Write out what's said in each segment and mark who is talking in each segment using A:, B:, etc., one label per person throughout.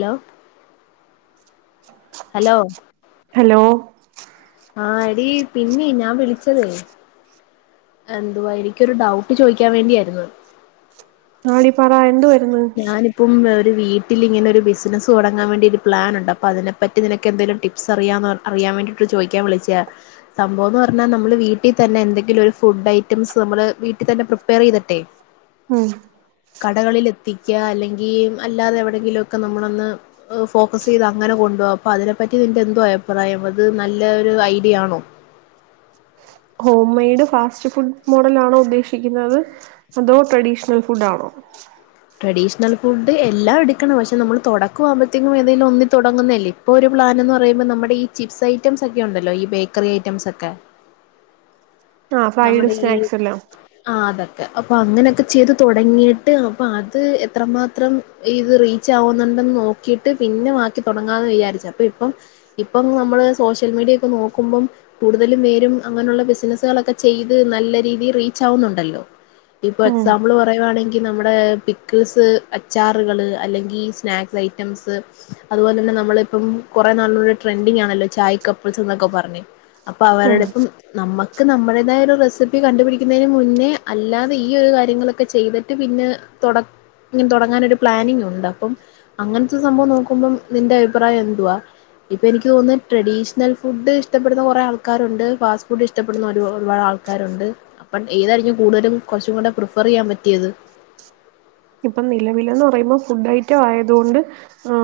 A: Hello.
B: [inaudible]
A: Hello.
B: Hello.
A: ആ, എടീ പിന്നെ ഞാൻ വിളിച്ചതേ എന്തുവാ എനിക്കൊരു ഡൗട്ട് ചോദിക്കാൻ വേണ്ടിയായിരുന്നു.
B: ആ, ടി, പറാ എന്ത്വായിരുന്നു?
A: ഇപ്പം ഒരു വീട്ടിൽ ഇങ്ങനെ ഒരു ബിസിനസ് തുടങ്ങാൻ വേണ്ടി ഒരു പ്ലാനുണ്ട്. അപ്പോ അതിനെപ്പറ്റി നിനക്കെന്തെലും ടിപ്പ് ട്ടിപ്സ് അറിയാന്ന് അറിയാൻ വേണ്ടിട്ട് ചോയിക്കാൻ വിളിച്ചയാ. സംഭവം എന്ന് പറഞ്ഞാൽ നമ്മള് വീട്ടിൽ തന്നെ എന്തെങ്കിലും ഒരു ഫുഡ് ഐറ്റംസ് നമ്മള് വീട്ടിൽ തന്നെ പ്രിപ്പയർ ചെയ്തിട്ടെ [inaudible]
B: ഉം.
A: കടകളിൽ എത്തിക്ക, അല്ലെങ്കിൽ അല്ലാതെ എവിടെങ്കിലും ഒക്കെ നമ്മളൊന്ന് ഫോക്കസ് ചെയ്ത് അങ്ങനെ കൊണ്ട്പോകാം. അപ്പോ അതിനെപ്പറ്റി നിന്റെ എന്തോ അഭിപ്രായം. അത് നല്ല ഒരു ഐഡിയ ആണോ?
B: Home made fast food, model ആണോ ഉദ്ദേശിക്കുന്നത് അതോ ട്രഡീഷണൽ ഫുഡ് ആണോ?
A: ട്രഡീഷണൽ ഫുഡ്, എല്ലാം എടുക്കണം. പക്ഷെ നമ്മള് തുടക്ക ആകുമ്പോത്തേക്കും ഏതെങ്കിലും ഒന്നി തുടങ്ങുന്നതല്ലേ ഇപ്പോൾ ഒരു പ്ലാന് എന്ന് പറയുമ്പോൾ നമ്മടെ ഈ ചിപ്സ് ഐറ്റംസ് ഒക്കെ ഉണ്ടല്ലോ, ഈ ബേക്കറി ഐറ്റംസ് ഒക്കെ
B: ആ ഫ്രൈഡ്
A: നമ്മുടെ ഈ
B: സ്നാക്സ് എല്ലാം
A: ആ, അതൊക്കെ അപ്പൊ അങ്ങനെയൊക്കെ ചെയ്ത് തൊടങ്ങിട്ട്, അപ്പൊ അത് എത്രമാത്രം ഇത് റീച്ച് ആവുന്നുണ്ടന്ന് നോക്കിട്ട് പിന്നെ ബാക്കി തുടങ്ങാമന്ന് വിചാരിച്ചു അപ്പൊ ഇപ്പം ഇപ്പം നമ്മള് സോഷ്യൽ മീഡിയ ഒക്കെ നോക്കുമ്പം കൂടുതലും പേരും അങ്ങനെയുള്ള ബിസിനസുകളൊക്കെ ചെയ്ത് നല്ല രീതിയിൽ റീച്ച് ആവുന്നുണ്ടല്ലോ. ഇപ്പൊ
B: ഉം
A: എക്സാമ്പിൾ പറ പറയുവാണെങ്കിൽ നമ്മുടെ പിക്കിൾസ് അച്ചാറുകൾ, അല്ലെങ്കിൽ സ്നാക്സ് ഐറ്റംസ് അതുപോലെ തന്നെ നമ്മള് ഇപ്പം കുറേ നല്ലൊരു ട്രെൻഡിങ് ആണല്ലൊ ചായ് കപ്പിൾസ് പറഞ്ഞ് അപ്പൊ
B: ഉം
A: അവരുടെ ഇപ്പം നമ്മുക്ക് നമ്മുടെ എന്തായാലും റെസിപ്പി കണ്ടുപിടിക്കുന്നതിന് മുന്നേ അല്ലാതെ ഈ ഒരു കാര്യങ്ങളൊക്കെ ചെയ്തിട്ട് പിന്നെ തുട ഇങ്ങനെ തുടങ്ങാനൊരു പ്ലാനിങ് ഉണ്ട്. അപ്പം അങ്ങനത്തെ സംഭവം നോക്കുമ്പം നിന്റെ അഭിപ്രായം എന്തുവാ, ഇപ്പൊ എനിക്ക് തോന്നുന്നു. ട്രഡീഷണൽ ഫുഡ്, ഇഷ്ടപ്പെടുന്ന കുറെ ആൾക്കാരുണ്ട്. ഫാസ്റ്റ് ഫുഡ്, ഇഷ്ടപ്പെടുന്ന ഒരുപാട് ഒരുപാട് ആൾക്കാരുണ്ട്. അപ്പം ഏതായിരിക്കും കൂടുതലും കുറച്ചും കൂടെ പ്രിഫർ ചെയ്യാൻ പറ്റിയത്.
B: ഇപ്പം നിലവിലന്ന് പറയുമ്പോ ഫുഡ് ഐറ്റം ആയത് കൊണ്ട് ആ,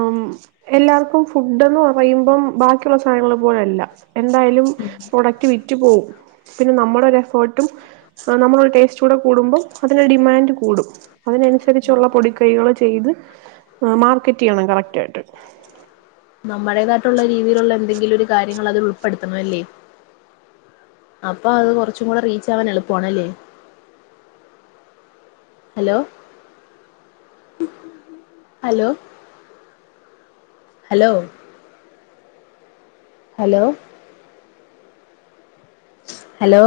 B: എല്ലാർക്കും ഫുഡ്ന്ന് പറയുമ്പം ബാക്കിയുള്ള സാധനങ്ങള് പോലല്ല. എന്തായാലും പ്രൊഡക്റ്റ് വിറ്റ് പോവും പിന്നെ നമ്മടെ ഒരു എഫേർട്ടും നമ്മള് ഒരു ടേസ്റ്റൂടെ കൂടുമ്പോ അതിന്റെ ഡിമാൻഡ് കൂടും അതിനനുസ രിച്ചുള്ള പൊടിക്കൈകൾ ചെയ്ത് മാർക്കറ്റ് ചെയ്യണം കറക്റ്റ് ആയിട്ട്
A: നമ്മടേതായിട്ടുള്ള രീതിയിലുള്ള എന്തെങ്കിലും ഒരു കാര്യങ്ങൾ അതിൽ ഉൾപ്പെടുത്തണംല്ലേ അപ്പൊ അത് കുറച്ചും കൂടെ റീച്ച് ആവാൻ എളുപ്പാണല്ലേ hello hello hello hello hello